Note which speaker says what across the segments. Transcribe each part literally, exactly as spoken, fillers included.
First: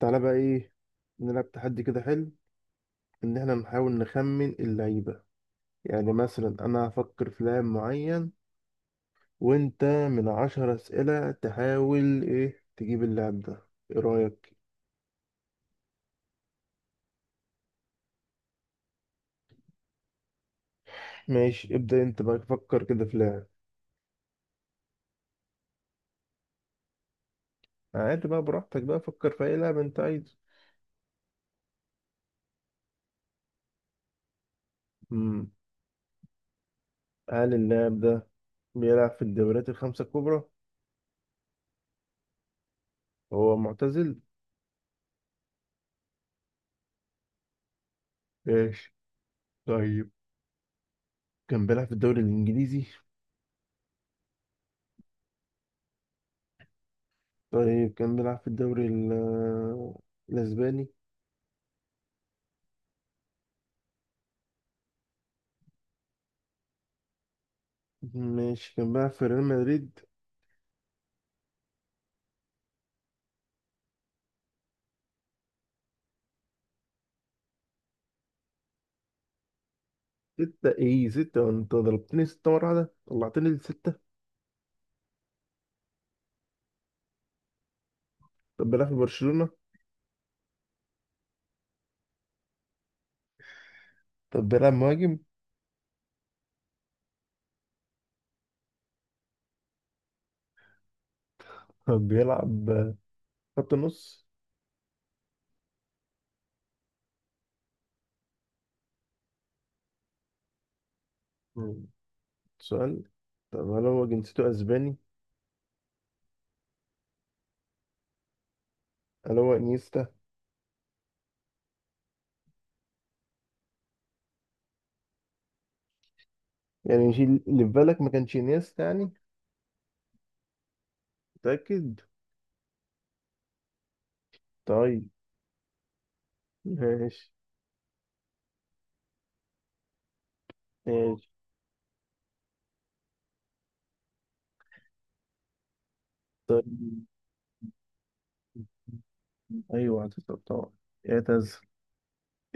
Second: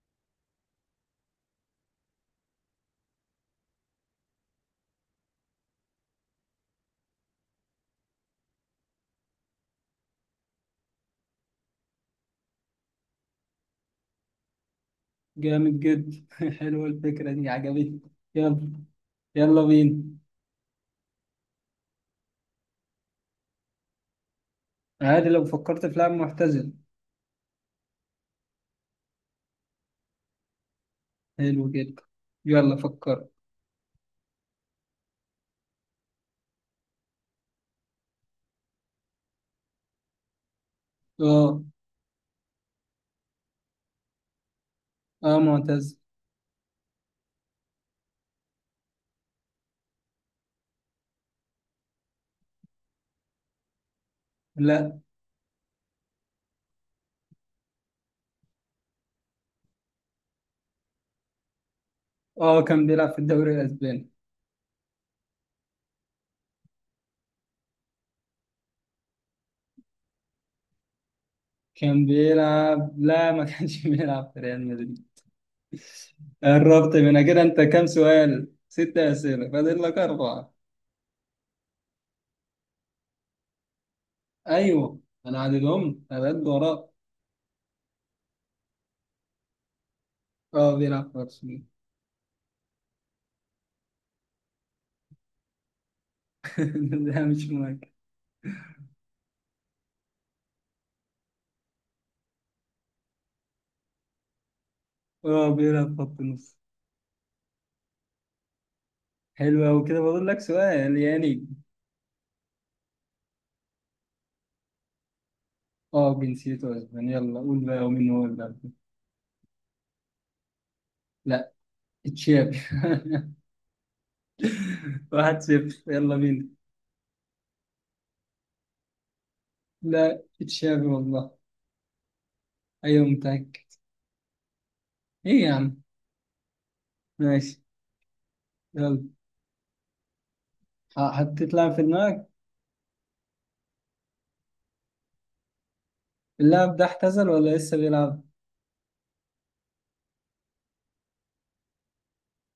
Speaker 1: تعالى بقى ايه، نلعب تحدي كده حلو. ان احنا نحاول نخمن اللعيبة. يعني مثلا انا هفكر في لاعب معين، وانت من عشر اسئلة تحاول ايه تجيب اللاعب ده. ايه رأيك؟
Speaker 2: جامد جدا حلوة الفكرة دي عجبتني. يلا، يلا بينا.
Speaker 1: ماشي، ابدأ انت بقى فكر كده في لاعب.
Speaker 2: عادي لو فكرت في لاعب معتزل.
Speaker 1: عادي بقى، براحتك بقى فكر في اي لاعب انت عايزه.
Speaker 2: حلو جدا، يلا فكر.
Speaker 1: امم هل اللاعب ده بيلعب في الدوريات الخمسة الكبرى؟
Speaker 2: اه.
Speaker 1: هو معتزل؟
Speaker 2: اه معتزل.
Speaker 1: ماشي. طيب كان بيلعب في الدوري الانجليزي؟
Speaker 2: لا.
Speaker 1: طيب كان بيلعب في الدوري ال- الاسباني؟
Speaker 2: اه كان بيلعب في الدوري الأسباني.
Speaker 1: ماشي، كان بقى في ريال مدريد؟
Speaker 2: كان بيلعب لا ما كانش بيلعب في ريال مدريد. قربت من كده، انت كام سؤال؟ ستة أسئلة، فاضل لك أربعة.
Speaker 1: ستة؟ ايه ستة؟ انت ضربتني ستة مرة واحدة، طلعتني لستة؟
Speaker 2: أيوه أنا عددهم، أنا قد وراك.
Speaker 1: طب بيلعب في برشلونة؟
Speaker 2: اه بيلعب في أرسنال.
Speaker 1: طب بيلعب مهاجم؟
Speaker 2: لا مش مهم.
Speaker 1: طب بيلعب خط نص؟
Speaker 2: اه بيلعب خط نص. حلو أوي كده، بقول لك سؤال يعني.
Speaker 1: مم. سؤال. طب هل هو جنسيته اسباني؟
Speaker 2: اه جنسيته اسباني، يلا قول بقى، ومين هو اللي قبله؟
Speaker 1: هل هو انيستا؟
Speaker 2: لا. تشافي. واحد صفر، يلا بينا.
Speaker 1: يعني مش اللي في بالك ما كانش انيستا يعني؟
Speaker 2: لا تشافي والله.
Speaker 1: متأكد؟
Speaker 2: ايوه متأكد.
Speaker 1: طيب.
Speaker 2: ايه يا عم.
Speaker 1: ماشي.
Speaker 2: ماشي. يلا. ح-
Speaker 1: ماشي.
Speaker 2: حطيت لاعب في دماغك.
Speaker 1: طيب.
Speaker 2: اللاعب ده اعتزل ولا لسه بيلعب؟
Speaker 1: ايوه اعتزل طبعا، اعتزل،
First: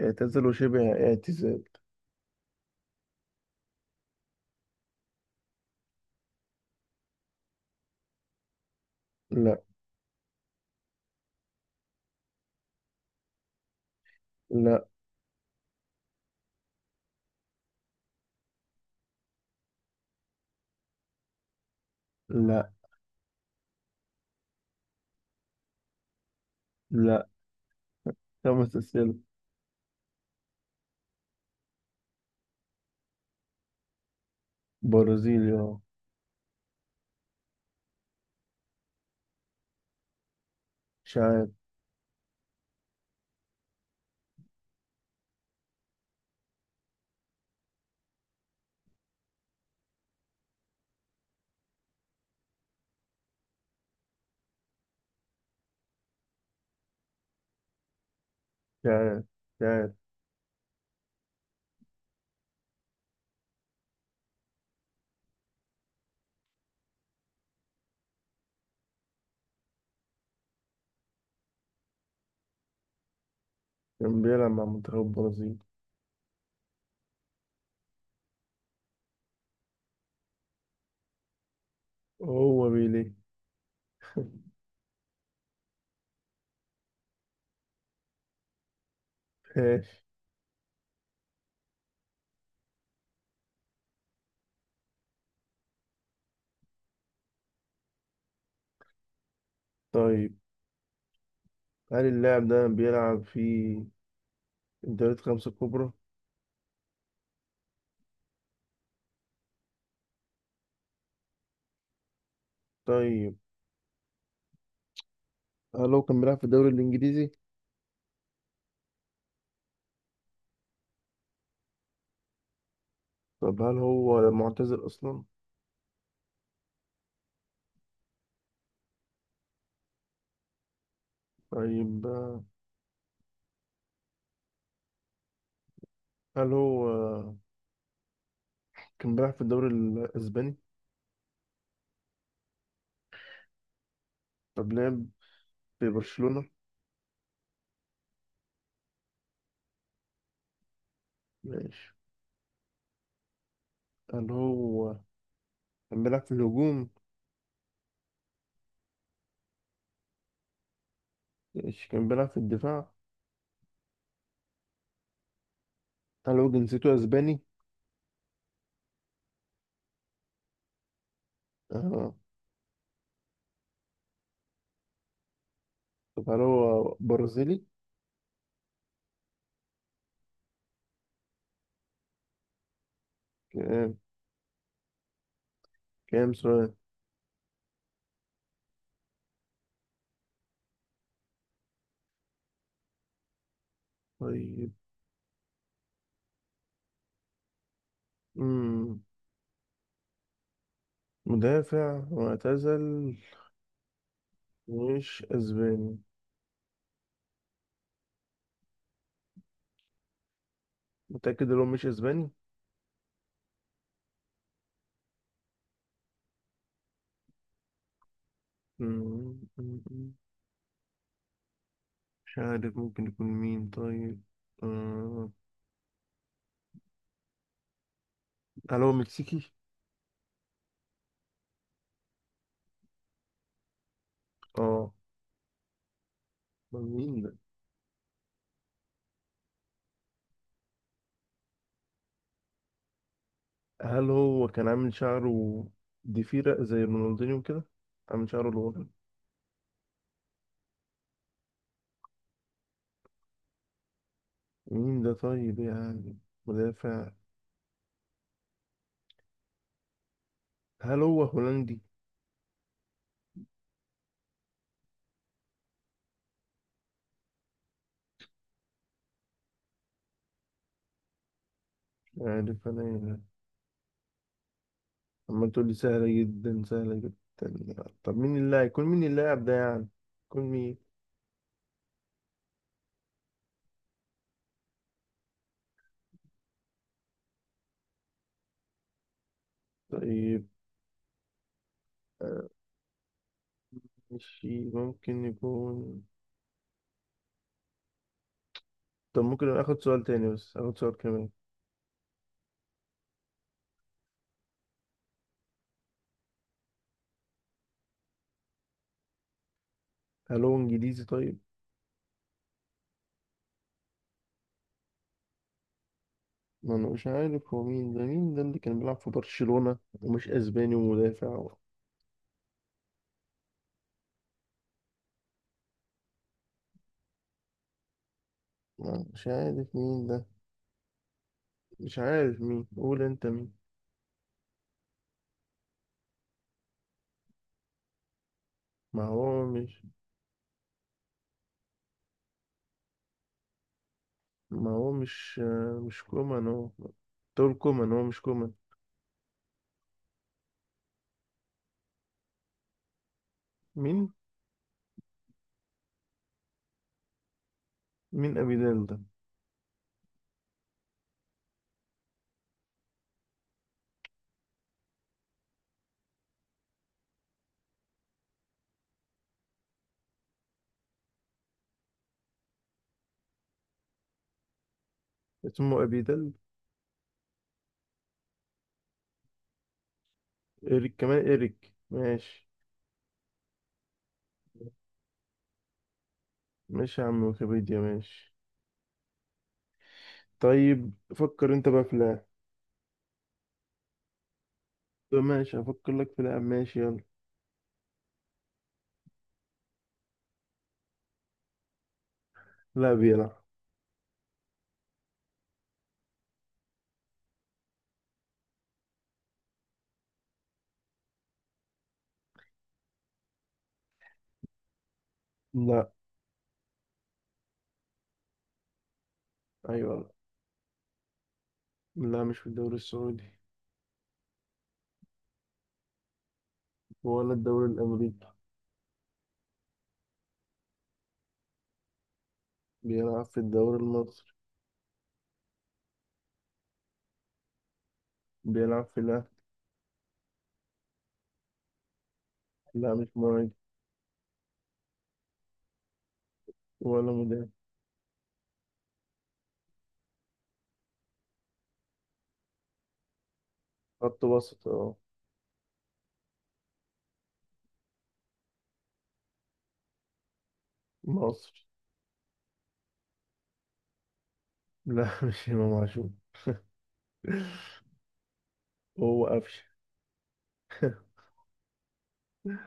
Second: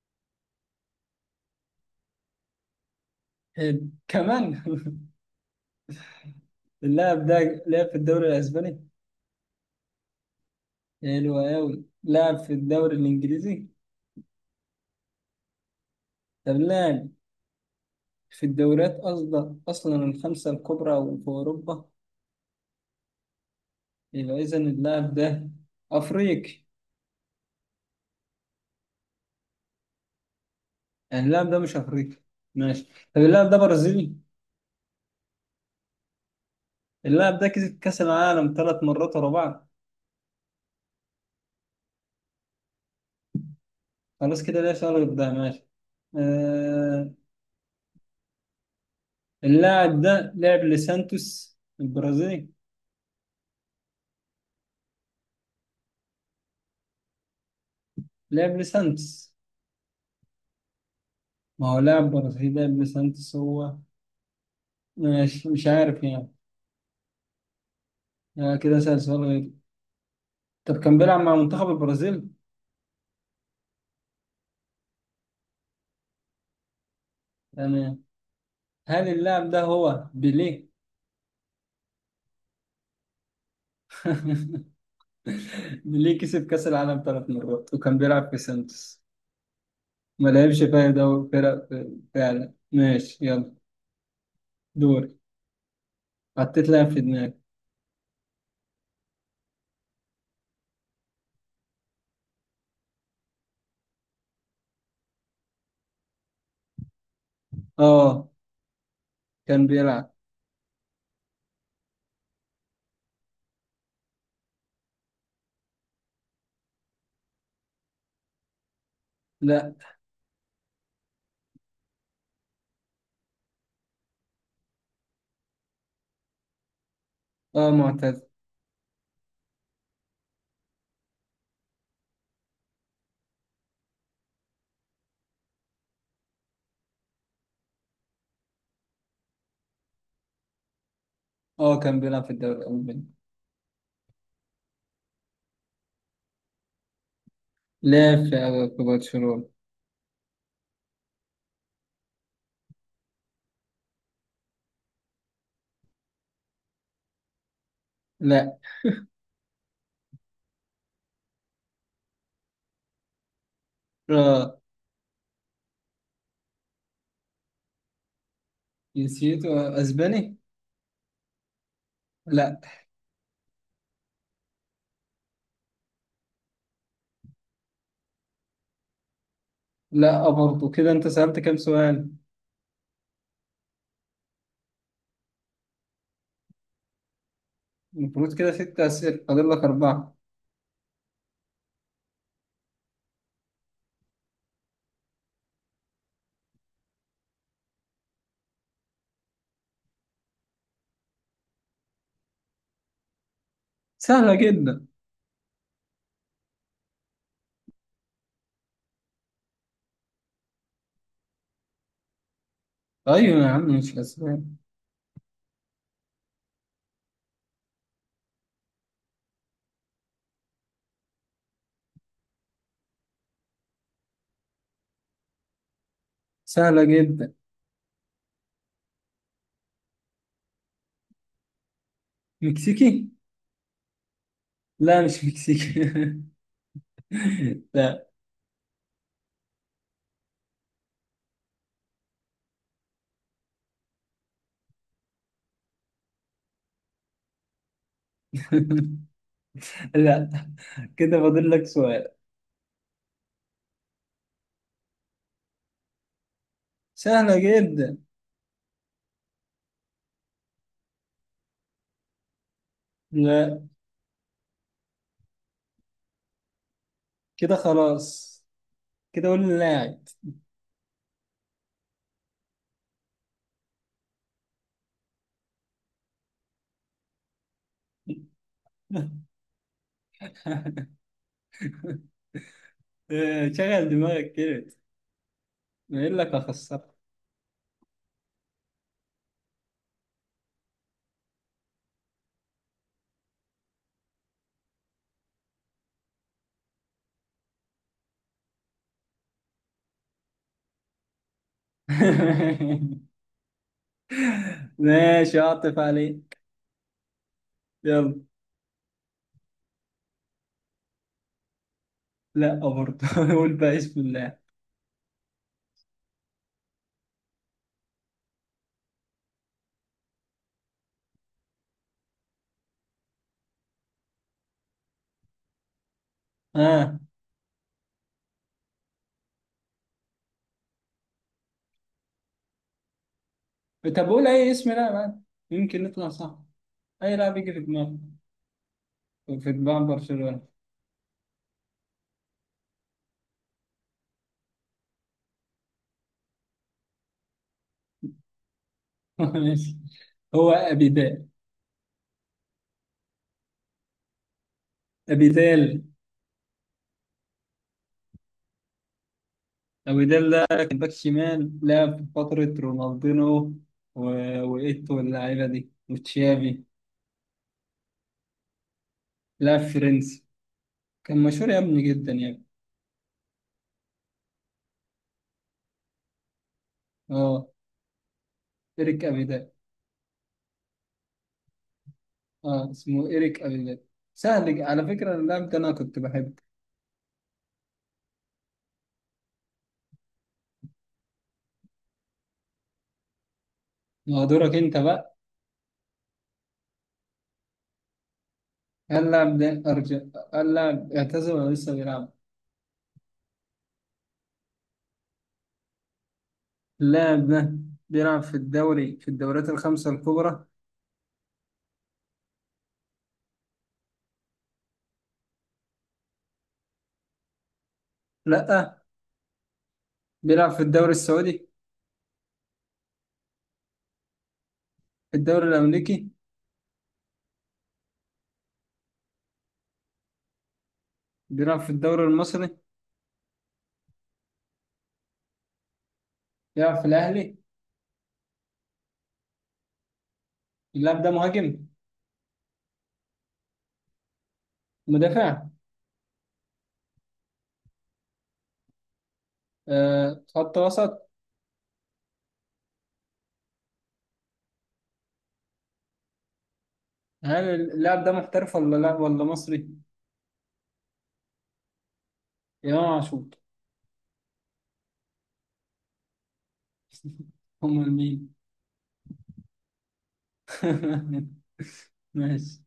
Speaker 1: اعتزل وشبه اعتزال.
Speaker 2: حلو كمان اللاعب ده لعب في الدوري الاسباني؟
Speaker 1: لا.
Speaker 2: حلو أوي، لعب في الدوري الانجليزي؟
Speaker 1: لا.
Speaker 2: طب لعب في الدوريات أصلا أصلا الخمسة الكبرى وفي أوروبا؟
Speaker 1: لا.
Speaker 2: يبقى إذا اللاعب ده أفريقي.
Speaker 1: لا. خمس اسئلة.
Speaker 2: يعني اللاعب ده مش أفريقي. ماشي. طب اللاعب ده برازيلي.
Speaker 1: برازيلي، اه.
Speaker 2: اللاعب ده كسب كأس العالم ثلاث مرات ورا بعض.
Speaker 1: شايف.
Speaker 2: خلاص كده، ليه شغل ده؟ ماشي. آه... اللاعب ده لعب لسانتوس البرازيلي. لعب
Speaker 1: شايف.
Speaker 2: لسانتوس.
Speaker 1: شايف.
Speaker 2: ما هو لاعب برازيلي، لعب لسانتوس هو. ماشي، مش عارف يعني. آه كده، سأل سؤال غير. طب كان بيلعب مع منتخب البرازيل.
Speaker 1: كان بيلعب مع منتخب البرازيل.
Speaker 2: يعني هل اللاعب ده هو بيليه؟
Speaker 1: هو بيليه.
Speaker 2: ليه كسب كأس العالم ثلاث مرات وكان بيلعب في سانتوس.
Speaker 1: ماشي.
Speaker 2: ما لعبش بقى دوري فرق. فعلا، ماشي، يلا. دوري. حطيت لاعب في دماغي.
Speaker 1: طيب، هل اللاعب ده بيلعب في الدوريات الخمسة الكبرى؟
Speaker 2: اه كان بيلعب.
Speaker 1: طيب، هل هو كان بيلعب في الدوري الإنجليزي؟
Speaker 2: لا
Speaker 1: طب هل هو معتزل أصلا؟
Speaker 2: اه معتز.
Speaker 1: طيب، آه، هل هو آه، كان بيلعب في الدوري الأسباني؟
Speaker 2: اه كان بيلعب في الدوري الألماني.
Speaker 1: طب لعب في برشلونة؟
Speaker 2: لعب في في برشلونة.
Speaker 1: ماشي. هل هو كان بيلعب في الهجوم؟
Speaker 2: لا.
Speaker 1: ماشي، كان بيلعب في الدفاع؟
Speaker 2: اه
Speaker 1: هل هو جنسيته أسباني؟
Speaker 2: جنسيته أسباني.
Speaker 1: آه.
Speaker 2: لا.
Speaker 1: طب هل هو برازيلي؟
Speaker 2: لا آه، برضه كده أنت سألت كام سؤال.
Speaker 1: كام سؤال؟
Speaker 2: المفروض كده ست أسئلة، فاضل لك أربعة.
Speaker 1: طيب. مم. مدافع معتزل.
Speaker 2: سهلة جدا.
Speaker 1: مش اسباني. متأكد ان هو مش اسباني؟
Speaker 2: أيوة يا عم مش أسباني.
Speaker 1: مم. مش عارف ممكن يكون مين، طيب. آه.
Speaker 2: سهلة جدا.
Speaker 1: هل هو مكسيكي؟
Speaker 2: مكسيكي.
Speaker 1: اه.
Speaker 2: لا مش مكسيك.
Speaker 1: أمال مين ده؟
Speaker 2: لا
Speaker 1: هل هو كان عامل شعره ضفيرة زي رونالدينيو كده؟ عامل شعره لورا؟
Speaker 2: لا كده فاضل لك سؤال.
Speaker 1: مين ده طيب يعني؟ مدافع.
Speaker 2: سهلة جدا.
Speaker 1: هل هو هولندي؟
Speaker 2: لا كده خلاص، كده قول اللاعب.
Speaker 1: مش عارف انا يعني. عمال تقول لي سهلة جدا، سهلة جدا، طب مين اللاعب؟ يكون مين اللاعب ده يعني؟ يكون مين؟
Speaker 2: إيه، شغل دماغك كده، ما يقول لك اخسرك.
Speaker 1: طيب، آه، مش ممكن يكون. طب ممكن اخد سؤال تاني؟ بس اخد سؤال كمان.
Speaker 2: ماشي اعطف عليك، يلا.
Speaker 1: هل هو انجليزي؟ طيب.
Speaker 2: لا برضه قول بقى اسم اللاعب.
Speaker 1: ما انا مش عارف هو مين ده، مين ده اللي كان بيلعب في برشلونة ومش اسباني ومدافع و-
Speaker 2: اه.
Speaker 1: ما مش عارف مين ده. مش عارف مين، قول انت مين.
Speaker 2: طب قول اي اسم لاعب عادي. يمكن نطلع صح. اي لاعب يجي في دماغك،
Speaker 1: ما هو
Speaker 2: في
Speaker 1: مش
Speaker 2: دماغ برشلونة.
Speaker 1: ما هو مش آه، مش كومان هو؟ تقول كومان؟ هو مش كومان.
Speaker 2: ماشي. هو ابيدال.
Speaker 1: مين؟
Speaker 2: ابيدال.
Speaker 1: مين ابيدال ده؟
Speaker 2: أبيدال ده كان باك شمال، لعب في فترة رونالدينو و... وإيتو واللعيبة دي وتشافي. لعب فرنسي، كان مشهور يا ابني، جدا يا ابني.
Speaker 1: اسمه أبي دل؟
Speaker 2: اه إيريك أبيدال.
Speaker 1: إيريك كمان؟ إيريك، ماشي.
Speaker 2: اه اسمه إيريك أبيدال. سهل على فكرة، اللاعب ده أنا كنت بحبه.
Speaker 1: ماشي يا عم، ويكيبيديا، ماشي. طيب، فكر أنت بقى في لاعب.
Speaker 2: ما هو دورك أنت بقى.
Speaker 1: ماشي، هفكر لك في لاعب، ماشي، يلا.
Speaker 2: هل اللاعب ده أرجع، هل اللاعب اعتزل ولا لسه بيلعب؟
Speaker 1: لا، بيلعب.
Speaker 2: اللاعب ده بيلعب في الدوري في الدوريات الخمسة الكبرى؟
Speaker 1: لا.
Speaker 2: لأ.
Speaker 1: أيوة.
Speaker 2: بيلعب في الدوري السعودي.
Speaker 1: لا، مش في الدوري السعودي.
Speaker 2: في الدوري الأمريكي.
Speaker 1: ولا الدوري الأمريكي.
Speaker 2: بيلعب في الدوري المصري.
Speaker 1: بيلعب في الدوري المصري.
Speaker 2: بيلعب في الأهلي.
Speaker 1: بيلعب في الأهلي.
Speaker 2: اللاعب ده مهاجم.
Speaker 1: لا، مش مهاجم.
Speaker 2: مدافع.
Speaker 1: ولا مدافع.
Speaker 2: آه، خط وسط.
Speaker 1: خط وسط، اه.
Speaker 2: هل اللاعب ده محترف ولا لا، ولا مصري؟
Speaker 1: مصري.
Speaker 2: امام عاشور.
Speaker 1: لا، مش إمام عاشور.
Speaker 2: امال مين؟
Speaker 1: هو قفشه.
Speaker 2: ماشي.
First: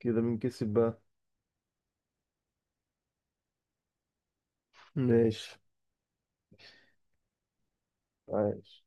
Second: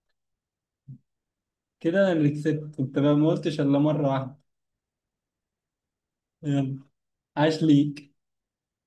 Speaker 1: كده بنكسب بقى.
Speaker 2: كده انا اللي كسبت، انت بقى ما قلتش الا مره واحده.
Speaker 1: ماشي.
Speaker 2: يلا. عاش ليك.
Speaker 1: عايش.